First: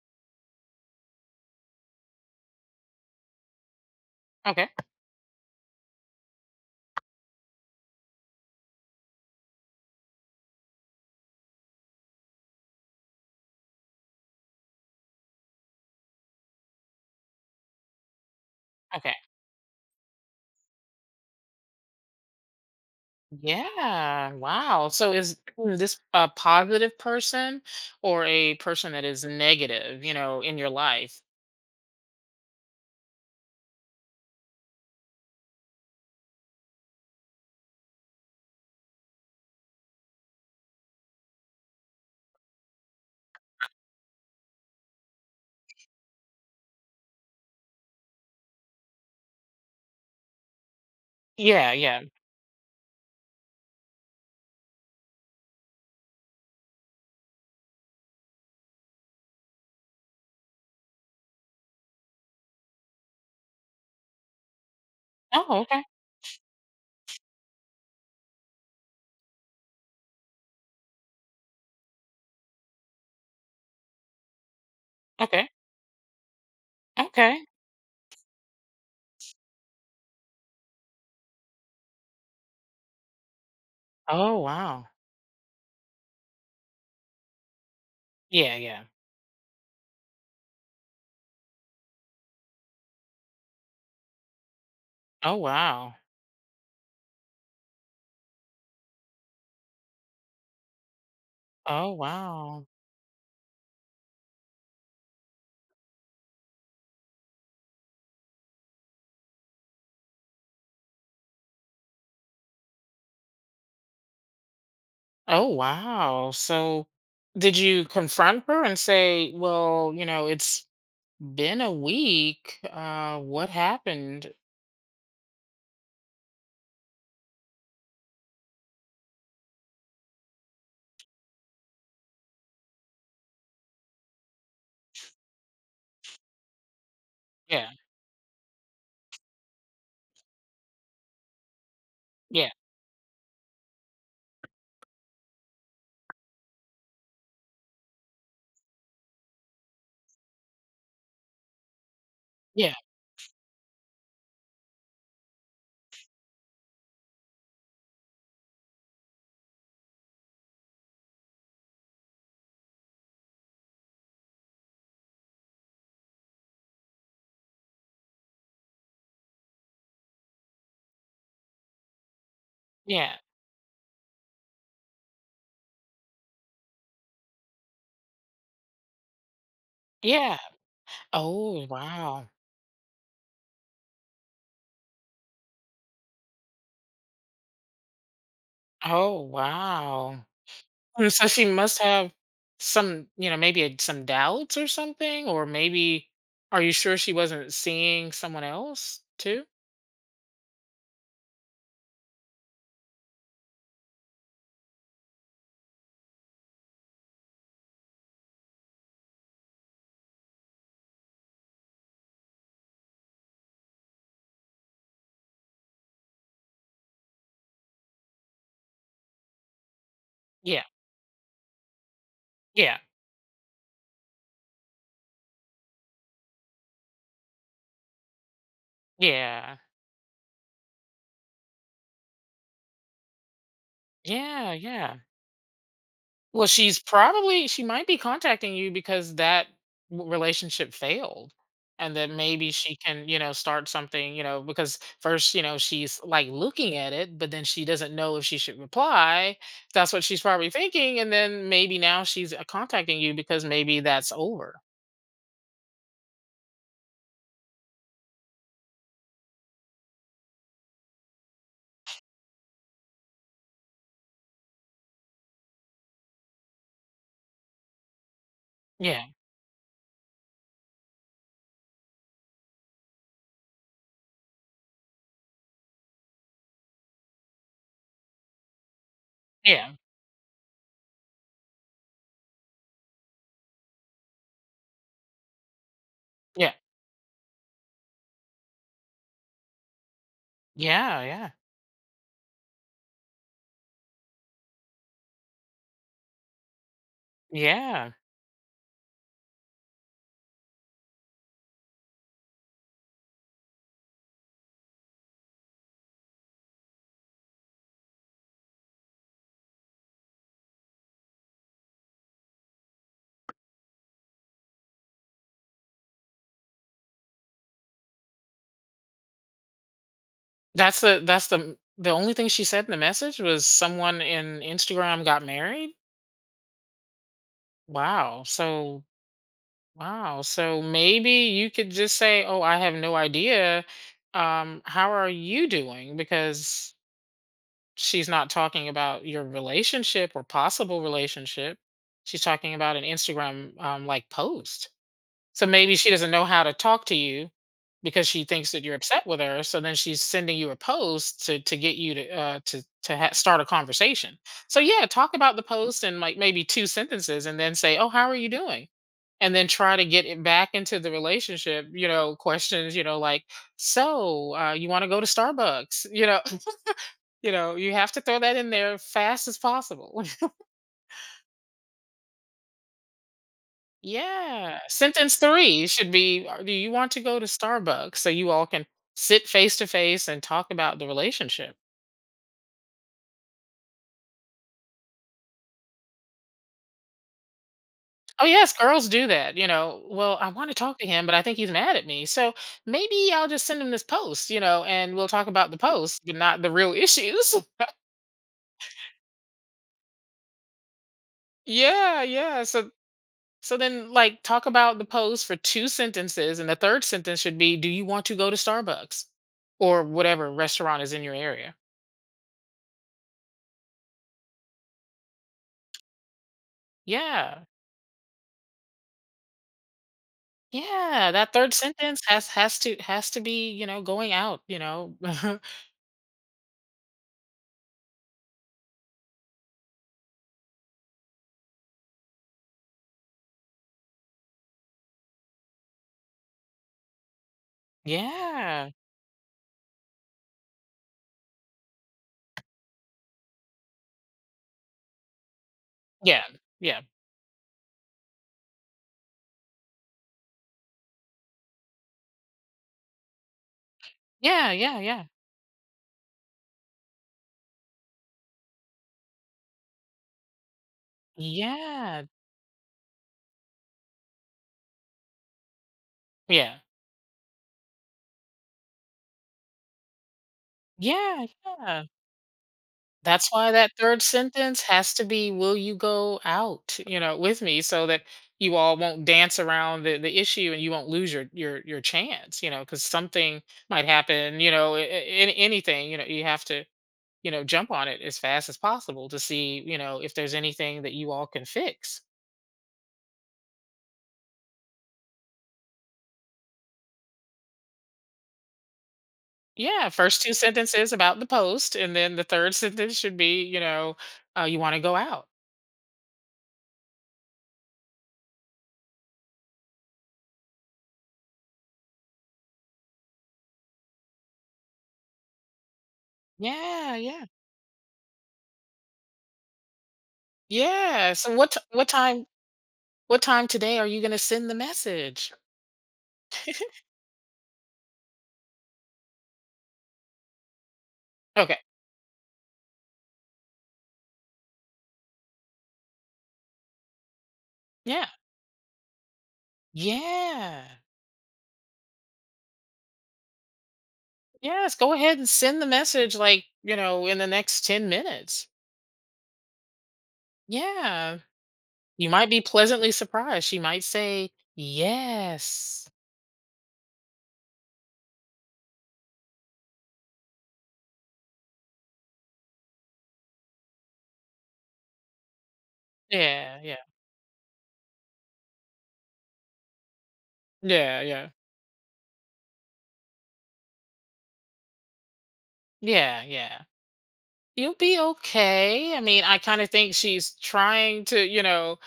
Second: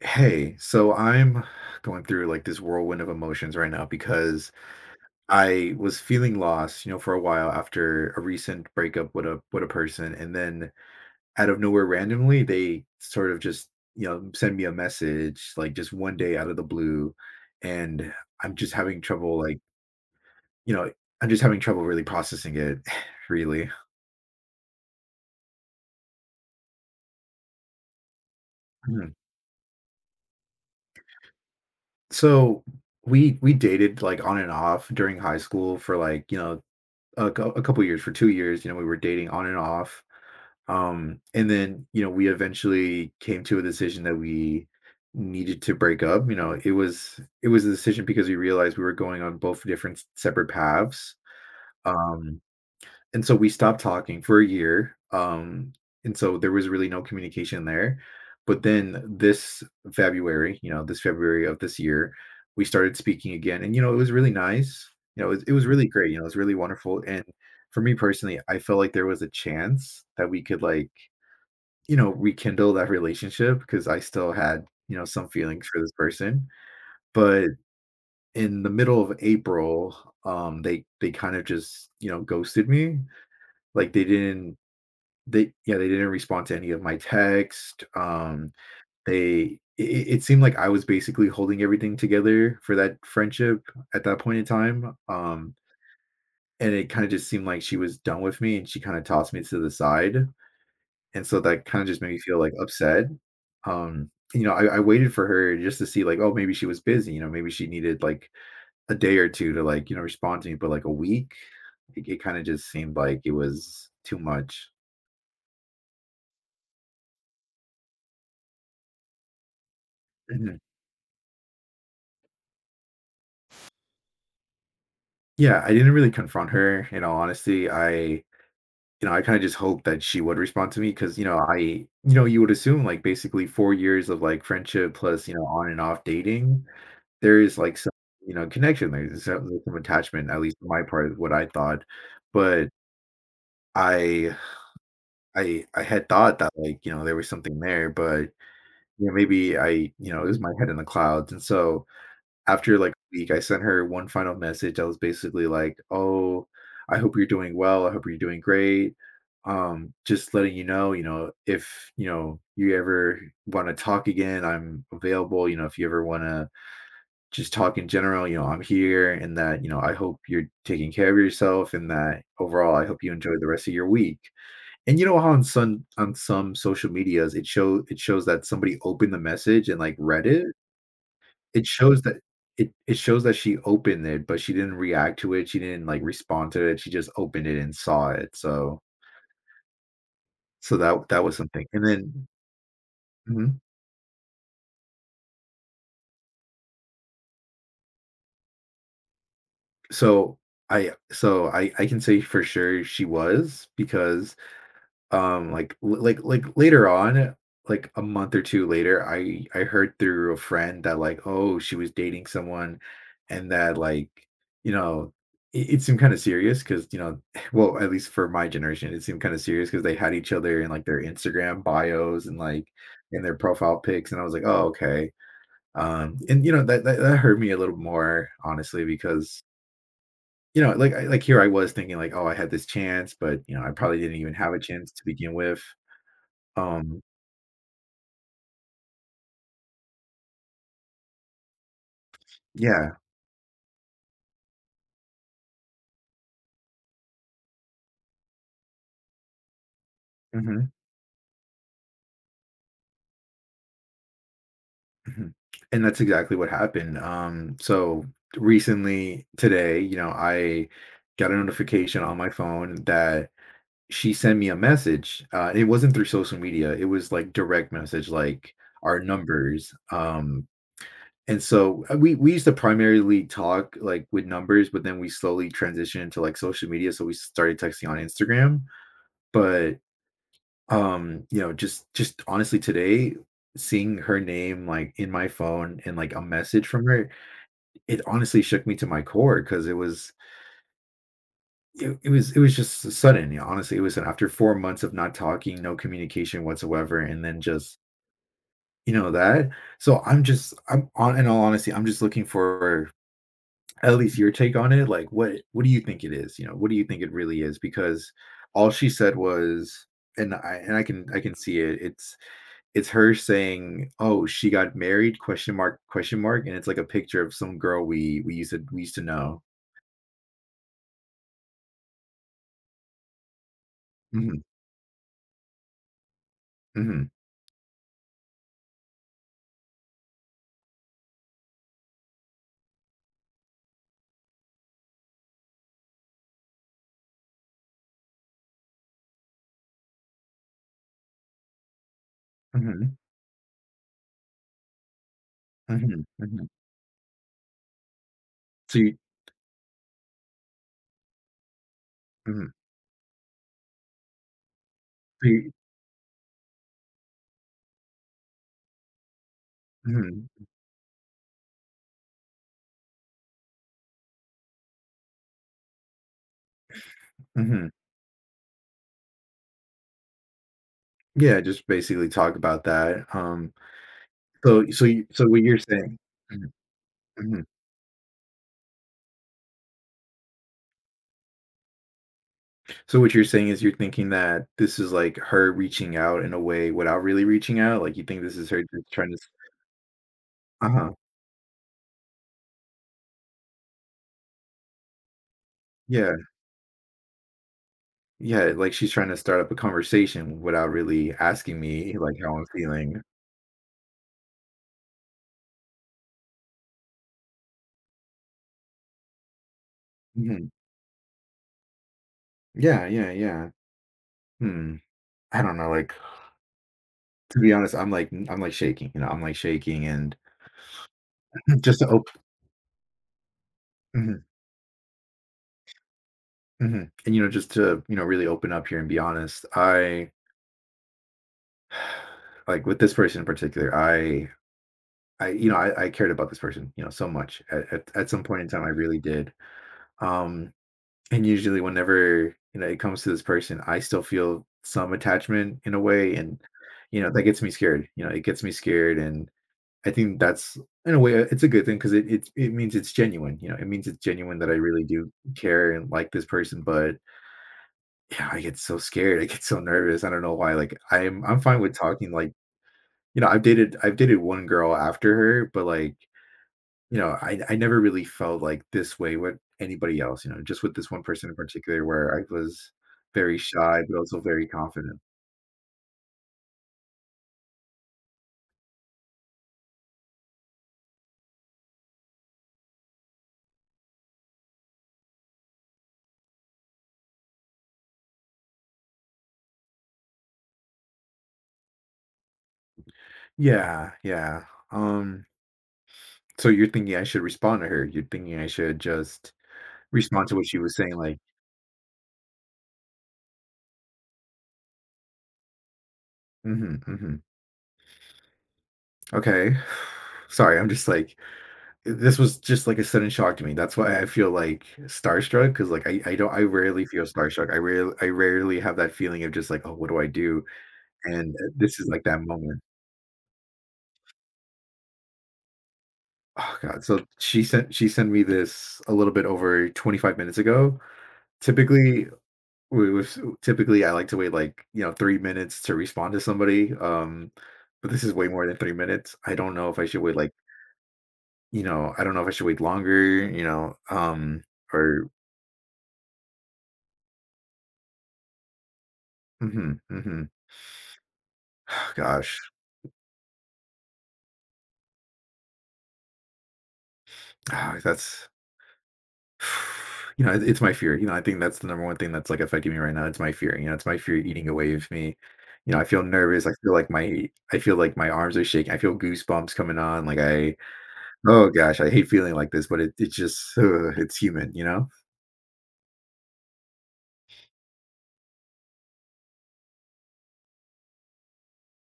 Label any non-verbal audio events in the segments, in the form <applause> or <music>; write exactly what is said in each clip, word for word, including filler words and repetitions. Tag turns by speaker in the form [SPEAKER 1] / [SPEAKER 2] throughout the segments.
[SPEAKER 1] Hey, so I'm going through like this whirlwind of emotions right now because
[SPEAKER 2] Okay.
[SPEAKER 1] I was feeling lost, you know, for a while after a recent breakup with a with a person, and then out of nowhere, randomly, they sort of just, you know, send me a message like just one day out of the blue, and I'm just having
[SPEAKER 2] Okay.
[SPEAKER 1] trouble like, you know, I'm just having trouble really processing it, <sighs> really.
[SPEAKER 2] Yeah. Wow. So is this a positive person or a person that
[SPEAKER 1] Mhm.
[SPEAKER 2] is negative, you know, in your life?
[SPEAKER 1] So we we dated like on and off during high school for like, you know, a, cou- a couple years, for two years. You know, we were dating on and off. Um and then, you know, we eventually came to a decision that we needed to break up. You know, it was it was a decision because we realized we were going on both different separate paths.
[SPEAKER 2] Yeah, yeah.
[SPEAKER 1] um and so we stopped talking for a year. Um, and so there was really no communication there. But then this February, you know, this February of this year, we started speaking again. And, you know, it was really nice. You know, it, it
[SPEAKER 2] Oh,
[SPEAKER 1] was
[SPEAKER 2] okay.
[SPEAKER 1] really great. You know, it was really wonderful. And for me personally, I felt like there was a chance that we could, like, you know, rekindle that relationship because I still had, you know, some
[SPEAKER 2] Okay.
[SPEAKER 1] feelings for this person.
[SPEAKER 2] Okay.
[SPEAKER 1] But in the middle of April, um, they they kind of just, you know, ghosted me, like, they
[SPEAKER 2] Oh,
[SPEAKER 1] didn't
[SPEAKER 2] wow.
[SPEAKER 1] they yeah, they didn't respond to any of my text. um
[SPEAKER 2] Yeah, yeah.
[SPEAKER 1] they it, it seemed like I was basically holding everything together for that friendship at that point in time.
[SPEAKER 2] Oh,
[SPEAKER 1] Um
[SPEAKER 2] wow.
[SPEAKER 1] and it kind of just seemed like she was done with me and she kind of tossed me to the side, and so that kind of
[SPEAKER 2] Oh,
[SPEAKER 1] just made me feel like
[SPEAKER 2] wow.
[SPEAKER 1] upset. um you know, I, I waited for her just to see like, oh, maybe she was busy, you know, maybe she needed like a day or two to, like, you know, respond to me, but like a week, it, it kind of just seemed like it was too much.
[SPEAKER 2] Oh, wow. So did you confront her and say, "Well, you know, it's been a week. Uh what happened?"
[SPEAKER 1] Yeah, I didn't really confront her, in all honesty. I, you know, I kind of just hoped that she would respond to me because, you know, I, you know, you would assume like basically four years of like friendship plus, you know, on and off dating, there is
[SPEAKER 2] Yeah.
[SPEAKER 1] like some, you know, connection. There's some, there's some attachment, at least on my part, what I thought.
[SPEAKER 2] Yeah.
[SPEAKER 1] But I, I, I had thought that like, you know, there was something there, but you know, maybe I, you know, it was my head in the clouds. And so
[SPEAKER 2] Yeah.
[SPEAKER 1] after like a week, I sent her one final message that was basically like, "Oh, I hope you're doing well. I hope you're doing great. Um, just letting you know, you know, if you know you ever want to talk again, I'm available. You know, if you ever want to just talk in general, you know, I'm here. And that, you know, I hope you're taking care of yourself, and that overall, I hope you
[SPEAKER 2] Yeah.
[SPEAKER 1] enjoy the rest of your week." And you know how on some on some social medias, it show it shows that somebody opened the message and like read
[SPEAKER 2] Yeah.
[SPEAKER 1] it.
[SPEAKER 2] Oh,
[SPEAKER 1] it shows that
[SPEAKER 2] wow.
[SPEAKER 1] it it shows that she opened it, but she didn't react to it, she didn't, like, respond to it, she just opened it and saw it, so
[SPEAKER 2] Oh, wow.
[SPEAKER 1] so that
[SPEAKER 2] Mm,
[SPEAKER 1] that
[SPEAKER 2] So
[SPEAKER 1] was
[SPEAKER 2] she
[SPEAKER 1] something,
[SPEAKER 2] must
[SPEAKER 1] and
[SPEAKER 2] have
[SPEAKER 1] then
[SPEAKER 2] some, you know,
[SPEAKER 1] mhm.
[SPEAKER 2] maybe a- some doubts or something, or maybe are you sure she wasn't seeing someone else too?
[SPEAKER 1] So I so I I can say for sure she was because um like like like later on, like a month or two later, i i heard through a friend that like, oh, she was dating someone, and that like, you know, it, it seemed kind of serious because, you know, <laughs> well, at least for my generation, it seemed kind of serious because they had each other
[SPEAKER 2] Yeah.
[SPEAKER 1] in like their Instagram bios and like
[SPEAKER 2] Yeah.
[SPEAKER 1] in their profile pics, and I was like, oh, okay. Um and you know that that, that hurt me a little more, honestly, because
[SPEAKER 2] Yeah.
[SPEAKER 1] you know, like, I, like, here I was thinking like, oh, I had this chance, but you know, I probably didn't even
[SPEAKER 2] Yeah.
[SPEAKER 1] have a chance
[SPEAKER 2] Yeah.
[SPEAKER 1] to begin with.
[SPEAKER 2] Well, she's
[SPEAKER 1] um,
[SPEAKER 2] probably she might be contacting you because that w- relationship failed. And that maybe she
[SPEAKER 1] yeah,
[SPEAKER 2] can, you know, start something, you know, because first, you know, she's like looking at it, but then she doesn't know if she should reply. That's what she's probably
[SPEAKER 1] mhm,
[SPEAKER 2] thinking. And then maybe now she's uh, contacting you because maybe that's over.
[SPEAKER 1] mhm, and that's exactly what happened. Um, so recently today, you know, I got a notification on my phone that she sent me a message. Uh, it wasn't through social media, it was, like, direct message, like, our
[SPEAKER 2] Yeah.
[SPEAKER 1] numbers. Um, and so, uh, we we used to primarily talk, like, with numbers, but then we slowly transitioned to, like, social media, so we started texting on Instagram.
[SPEAKER 2] Yeah.
[SPEAKER 1] But um you know, just just honestly today, seeing her name like in my phone and like a
[SPEAKER 2] Yeah.
[SPEAKER 1] message from her, it honestly shook me to my core because it was
[SPEAKER 2] Yeah. Yeah.
[SPEAKER 1] it, it was it was just sudden, you know. Honestly, it was after four months of not talking, no communication whatsoever, and then just,
[SPEAKER 2] Yeah.
[SPEAKER 1] you know, that. So I'm just I'm on in all honesty, I'm just looking for at least your take on it, like, what what do you think it is? You know, what do you think it really is? Because all she said was, and i and i can i can see it, it's it's her saying, "Oh, she got married?" Question mark, question mark. And it's like a picture of some girl we we used to we used to know.
[SPEAKER 2] That's the, that's the, the only thing she said in the message was someone
[SPEAKER 1] Mhm,
[SPEAKER 2] in Instagram got married.
[SPEAKER 1] mhm,
[SPEAKER 2] Wow. So wow. So maybe you could just say, "Oh, I have no idea. Um, how are you doing?" Because she's not talking about your relationship or possible relationship. She's talking about an
[SPEAKER 1] mhm,
[SPEAKER 2] Instagram um, like post. So maybe she
[SPEAKER 1] mhm,
[SPEAKER 2] doesn't know how
[SPEAKER 1] mhm.
[SPEAKER 2] to talk to you because she thinks that you're
[SPEAKER 1] So you
[SPEAKER 2] upset with her. So then she's sending you a post to to get you to uh,
[SPEAKER 1] Mhm.
[SPEAKER 2] to to ha- start a conversation. So yeah, talk
[SPEAKER 1] so
[SPEAKER 2] about the
[SPEAKER 1] you
[SPEAKER 2] post in like maybe two sentences, and then say, "Oh, how are you doing?" And then try to get it
[SPEAKER 1] Mhm,
[SPEAKER 2] back into the relationship. You know, questions. You know, like, "So uh, you want to go to Starbucks?" You know, <laughs> you know,
[SPEAKER 1] mhm.
[SPEAKER 2] you have to throw that in there fast as possible.
[SPEAKER 1] Yeah, just basically talk about that. Um,
[SPEAKER 2] Yeah.
[SPEAKER 1] so so you
[SPEAKER 2] Sentence
[SPEAKER 1] so what you're
[SPEAKER 2] three should
[SPEAKER 1] saying
[SPEAKER 2] be, uh,
[SPEAKER 1] Mhm,
[SPEAKER 2] "Do you want to go to
[SPEAKER 1] mhm.
[SPEAKER 2] Starbucks?" So you all can sit face to face and talk about the relationship.
[SPEAKER 1] So what you're saying is, you're thinking that this is, like, her reaching out in a way without really reaching out? Like, you think
[SPEAKER 2] Oh,
[SPEAKER 1] this is
[SPEAKER 2] yes,
[SPEAKER 1] her
[SPEAKER 2] girls
[SPEAKER 1] just
[SPEAKER 2] do
[SPEAKER 1] trying to.
[SPEAKER 2] that, you know, "Well, I wanna talk to
[SPEAKER 1] Uh-huh.
[SPEAKER 2] him, but I think he's mad at me, so maybe I'll just send him this post, you know, and we'll talk about the post,
[SPEAKER 1] Yeah.
[SPEAKER 2] but not the real issues." <laughs>
[SPEAKER 1] Yeah, like, she's trying to start up a conversation without really asking me,
[SPEAKER 2] Yeah,
[SPEAKER 1] like, how
[SPEAKER 2] yeah,
[SPEAKER 1] I'm
[SPEAKER 2] so
[SPEAKER 1] feeling.
[SPEAKER 2] so then, like, talk about the post for two sentences, and the third sentence should be, "Do you want to go to Starbucks?" Or whatever
[SPEAKER 1] Mhm.
[SPEAKER 2] restaurant is in your area.
[SPEAKER 1] Yeah, yeah, yeah. Hmm. I don't know, like, to
[SPEAKER 2] Yeah.
[SPEAKER 1] be honest, I'm like I'm, like, shaking, you know, I'm, like, shaking, and
[SPEAKER 2] Yeah, that third
[SPEAKER 1] <clears throat> just to
[SPEAKER 2] sentence
[SPEAKER 1] open,
[SPEAKER 2] has has to has to be, you know, going out, you know? <laughs>
[SPEAKER 1] and, you know, just to, you know, really open up here and be honest, I <sighs> like, with this person in particular, I I you know, I I cared about this person, you know, so much. At at at some point in time, I
[SPEAKER 2] Yeah.
[SPEAKER 1] really did. Um and usually whenever, you know, it comes to this person, I still feel some attachment in a way,
[SPEAKER 2] Yeah,
[SPEAKER 1] and
[SPEAKER 2] yeah.
[SPEAKER 1] you know that gets me scared, you know, it gets me scared. And I think that's in a way it's a good thing because it, it it means it's genuine, you know, it means it's genuine that I
[SPEAKER 2] Yeah, yeah,
[SPEAKER 1] really
[SPEAKER 2] yeah.
[SPEAKER 1] do care and like this person. But yeah, I get so scared, I get so nervous, I don't know why, like, i'm i'm fine with
[SPEAKER 2] Yeah,
[SPEAKER 1] talking, like, you know, i've dated i've dated one girl after her, but like,
[SPEAKER 2] yeah.
[SPEAKER 1] you know, I I never really felt like this way with anybody else, you know, just with this one
[SPEAKER 2] Yeah,
[SPEAKER 1] person in particular
[SPEAKER 2] yeah.
[SPEAKER 1] where I was
[SPEAKER 2] That's
[SPEAKER 1] very
[SPEAKER 2] why that
[SPEAKER 1] shy, but
[SPEAKER 2] third
[SPEAKER 1] also very
[SPEAKER 2] sentence has
[SPEAKER 1] confident.
[SPEAKER 2] to be, "Will you go out," you know, "with me?" So that you all won't dance around the the issue and you won't lose your your your chance, you know, because something might happen, you know, a a any anything, you know, you have to you know, jump on it as fast as possible to see, you know, if there's anything that you all can fix.
[SPEAKER 1] Yeah, yeah. Um, so you're thinking I should respond to her. You're thinking I should just
[SPEAKER 2] Yeah, first
[SPEAKER 1] respond
[SPEAKER 2] two
[SPEAKER 1] to what she was
[SPEAKER 2] sentences
[SPEAKER 1] saying, like,
[SPEAKER 2] about the post, and then the third <laughs> sentence should be, you know, uh, you want to go out.
[SPEAKER 1] mm-hmm, mm-hmm. Okay. <sighs> Sorry, I'm just like this was just like a sudden shock to me. That's why I feel like starstruck because like I, I don't I rarely
[SPEAKER 2] Yeah,
[SPEAKER 1] feel
[SPEAKER 2] yeah,
[SPEAKER 1] starstruck. I rarely I rarely have that feeling of just like, oh, what do I do?
[SPEAKER 2] yeah. So
[SPEAKER 1] And uh,
[SPEAKER 2] what t-
[SPEAKER 1] this is
[SPEAKER 2] what
[SPEAKER 1] like that
[SPEAKER 2] time
[SPEAKER 1] moment.
[SPEAKER 2] what time today are you going to send the message?
[SPEAKER 1] Oh god. So she sent she sent me this a little bit over twenty-five minutes ago.
[SPEAKER 2] Okay.
[SPEAKER 1] Typically, we was typically I like to wait like, you know, three minutes to respond to somebody. Um but this
[SPEAKER 2] Yeah.
[SPEAKER 1] is way more than three minutes. I don't know if I should wait like,
[SPEAKER 2] Yeah.
[SPEAKER 1] you know, I don't know if I should wait longer, you know. Um
[SPEAKER 2] Yes. Go
[SPEAKER 1] or
[SPEAKER 2] ahead and send the message, like you know, in the next ten minutes.
[SPEAKER 1] mhm, mhm.
[SPEAKER 2] Yeah.
[SPEAKER 1] <sighs>
[SPEAKER 2] You might
[SPEAKER 1] Gosh.
[SPEAKER 2] be pleasantly surprised. She might say yes.
[SPEAKER 1] <sighs> that's <sighs> You know, it it's my fear, you know, I think that's the number one thing that's, like, affecting me right now, it's my fear, you know, it's my fear eating away of me. You know, I feel nervous, I
[SPEAKER 2] Yeah.
[SPEAKER 1] feel
[SPEAKER 2] Yeah.
[SPEAKER 1] like my I feel like my arms are shaking, I feel goosebumps coming on, like, I
[SPEAKER 2] Yeah, yeah.
[SPEAKER 1] oh gosh, I hate feeling like this, but it it's just, ugh, it's human, you know?
[SPEAKER 2] Yeah, yeah. You'll be okay. I mean, I kind of think she's trying to, you know,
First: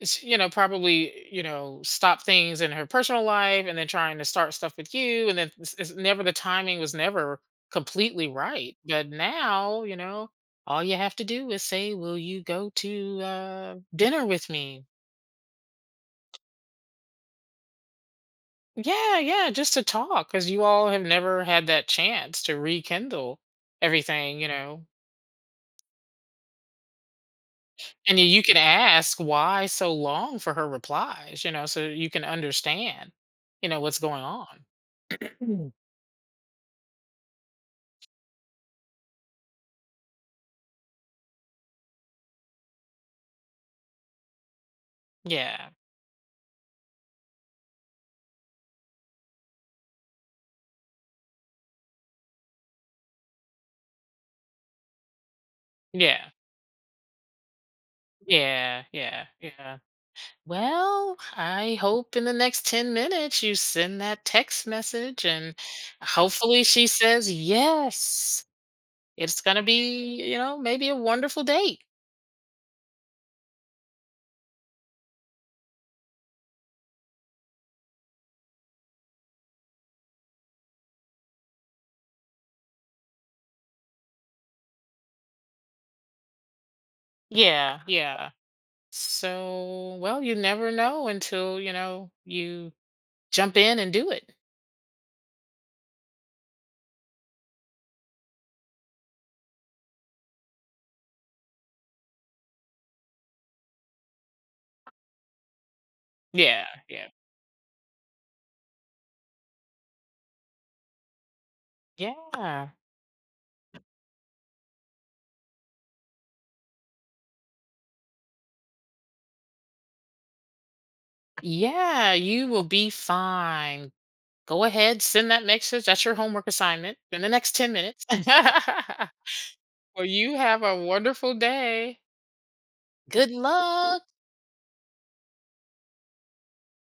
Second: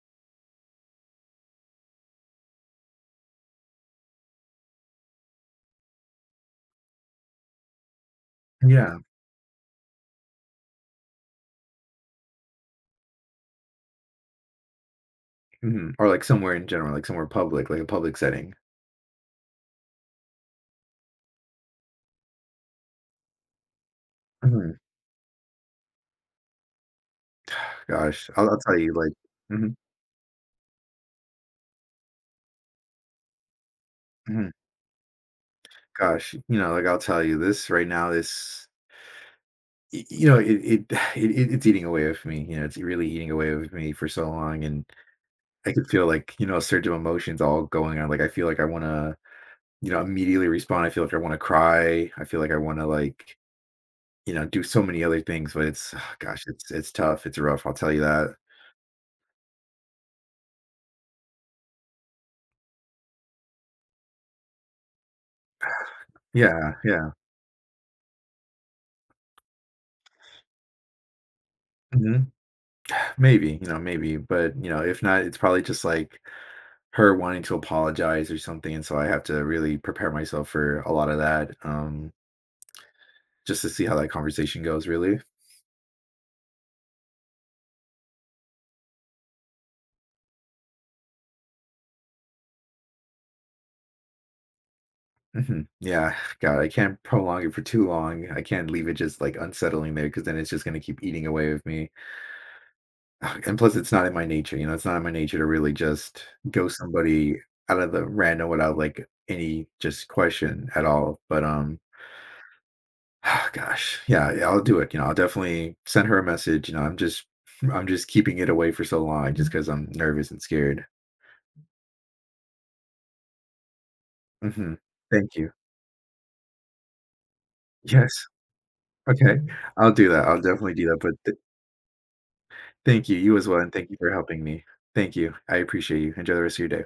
[SPEAKER 2] s- you know, probably, you know, stop things in her personal life and then trying to start stuff with you and then it's, it's never the timing was never completely right.
[SPEAKER 1] Yeah,
[SPEAKER 2] But now, you know, all you have to do is say, "Will you go to uh dinner with me?"
[SPEAKER 1] mhm, or, like, somewhere in general, like, somewhere public, like a public setting.
[SPEAKER 2] Yeah, yeah, just to talk cuz you all have never had that chance to rekindle everything, you
[SPEAKER 1] Mhm,
[SPEAKER 2] know. And
[SPEAKER 1] gosh,
[SPEAKER 2] you
[SPEAKER 1] I'll
[SPEAKER 2] can
[SPEAKER 1] I'll tell you, like,
[SPEAKER 2] ask why
[SPEAKER 1] mhm,
[SPEAKER 2] so long for her replies, you know, so you can understand, you know, what's going
[SPEAKER 1] mhm,
[SPEAKER 2] on. <clears throat>
[SPEAKER 1] gosh, you know, like, I'll tell you, this right now, this y- you know, it, it <sighs> it it- it's eating away of me. You know, it's really eating away of me for so long, and
[SPEAKER 2] Yeah.
[SPEAKER 1] I could feel like, you know, a surge of emotions all going on. Like, I feel like I want to, you know, immediately respond. I feel like I want to cry. I feel like I want to, like, you know, do so many other things. But it's <sighs>
[SPEAKER 2] Yeah.
[SPEAKER 1] gosh, it's it's tough. It's rough. I'll tell you that.
[SPEAKER 2] Yeah. Yeah. Yeah. Well, I hope in the next ten minutes you send that text message and hopefully
[SPEAKER 1] Yeah,
[SPEAKER 2] she
[SPEAKER 1] yeah.
[SPEAKER 2] says yes. It's going to be, you know, maybe a wonderful date.
[SPEAKER 1] Hmm. Maybe, you know, maybe, but you know, if not, it's probably just like her wanting to apologize or something, and so I have to really prepare myself for a lot of that, um, just to see how that conversation goes, really.
[SPEAKER 2] Yeah. Yeah. So, well, you never know until, you know, you jump in and do it.
[SPEAKER 1] Mhm. Yeah, God, I can't prolong it for too long. I can't leave it just like unsettling there because then it's just going to keep eating away with me. Ugh, and plus, it's not in my nature. You know, it's not in my nature to really just
[SPEAKER 2] Yeah.
[SPEAKER 1] go
[SPEAKER 2] Yeah.
[SPEAKER 1] somebody out of the random without like any just question at all. But um,
[SPEAKER 2] Yeah.
[SPEAKER 1] <sighs> gosh, yeah, yeah, I'll do it. You know, I'll definitely send her a message. You know, I'm just, I'm just keeping it away for so long just because I'm nervous and scared.
[SPEAKER 2] Yeah, you will be fine. Go
[SPEAKER 1] Hmm.
[SPEAKER 2] ahead, send
[SPEAKER 1] Thank
[SPEAKER 2] that
[SPEAKER 1] you.
[SPEAKER 2] message. That's your homework assignment in the next ten minutes.
[SPEAKER 1] Yes.
[SPEAKER 2] <laughs>
[SPEAKER 1] Okay. I'll
[SPEAKER 2] Well,
[SPEAKER 1] do that.
[SPEAKER 2] you
[SPEAKER 1] I'll
[SPEAKER 2] have
[SPEAKER 1] definitely
[SPEAKER 2] a
[SPEAKER 1] do that. But
[SPEAKER 2] wonderful day.
[SPEAKER 1] thank you.
[SPEAKER 2] Good
[SPEAKER 1] You as well, and thank you
[SPEAKER 2] luck.
[SPEAKER 1] for helping me. Thank you. I appreciate you. Enjoy the rest of your day.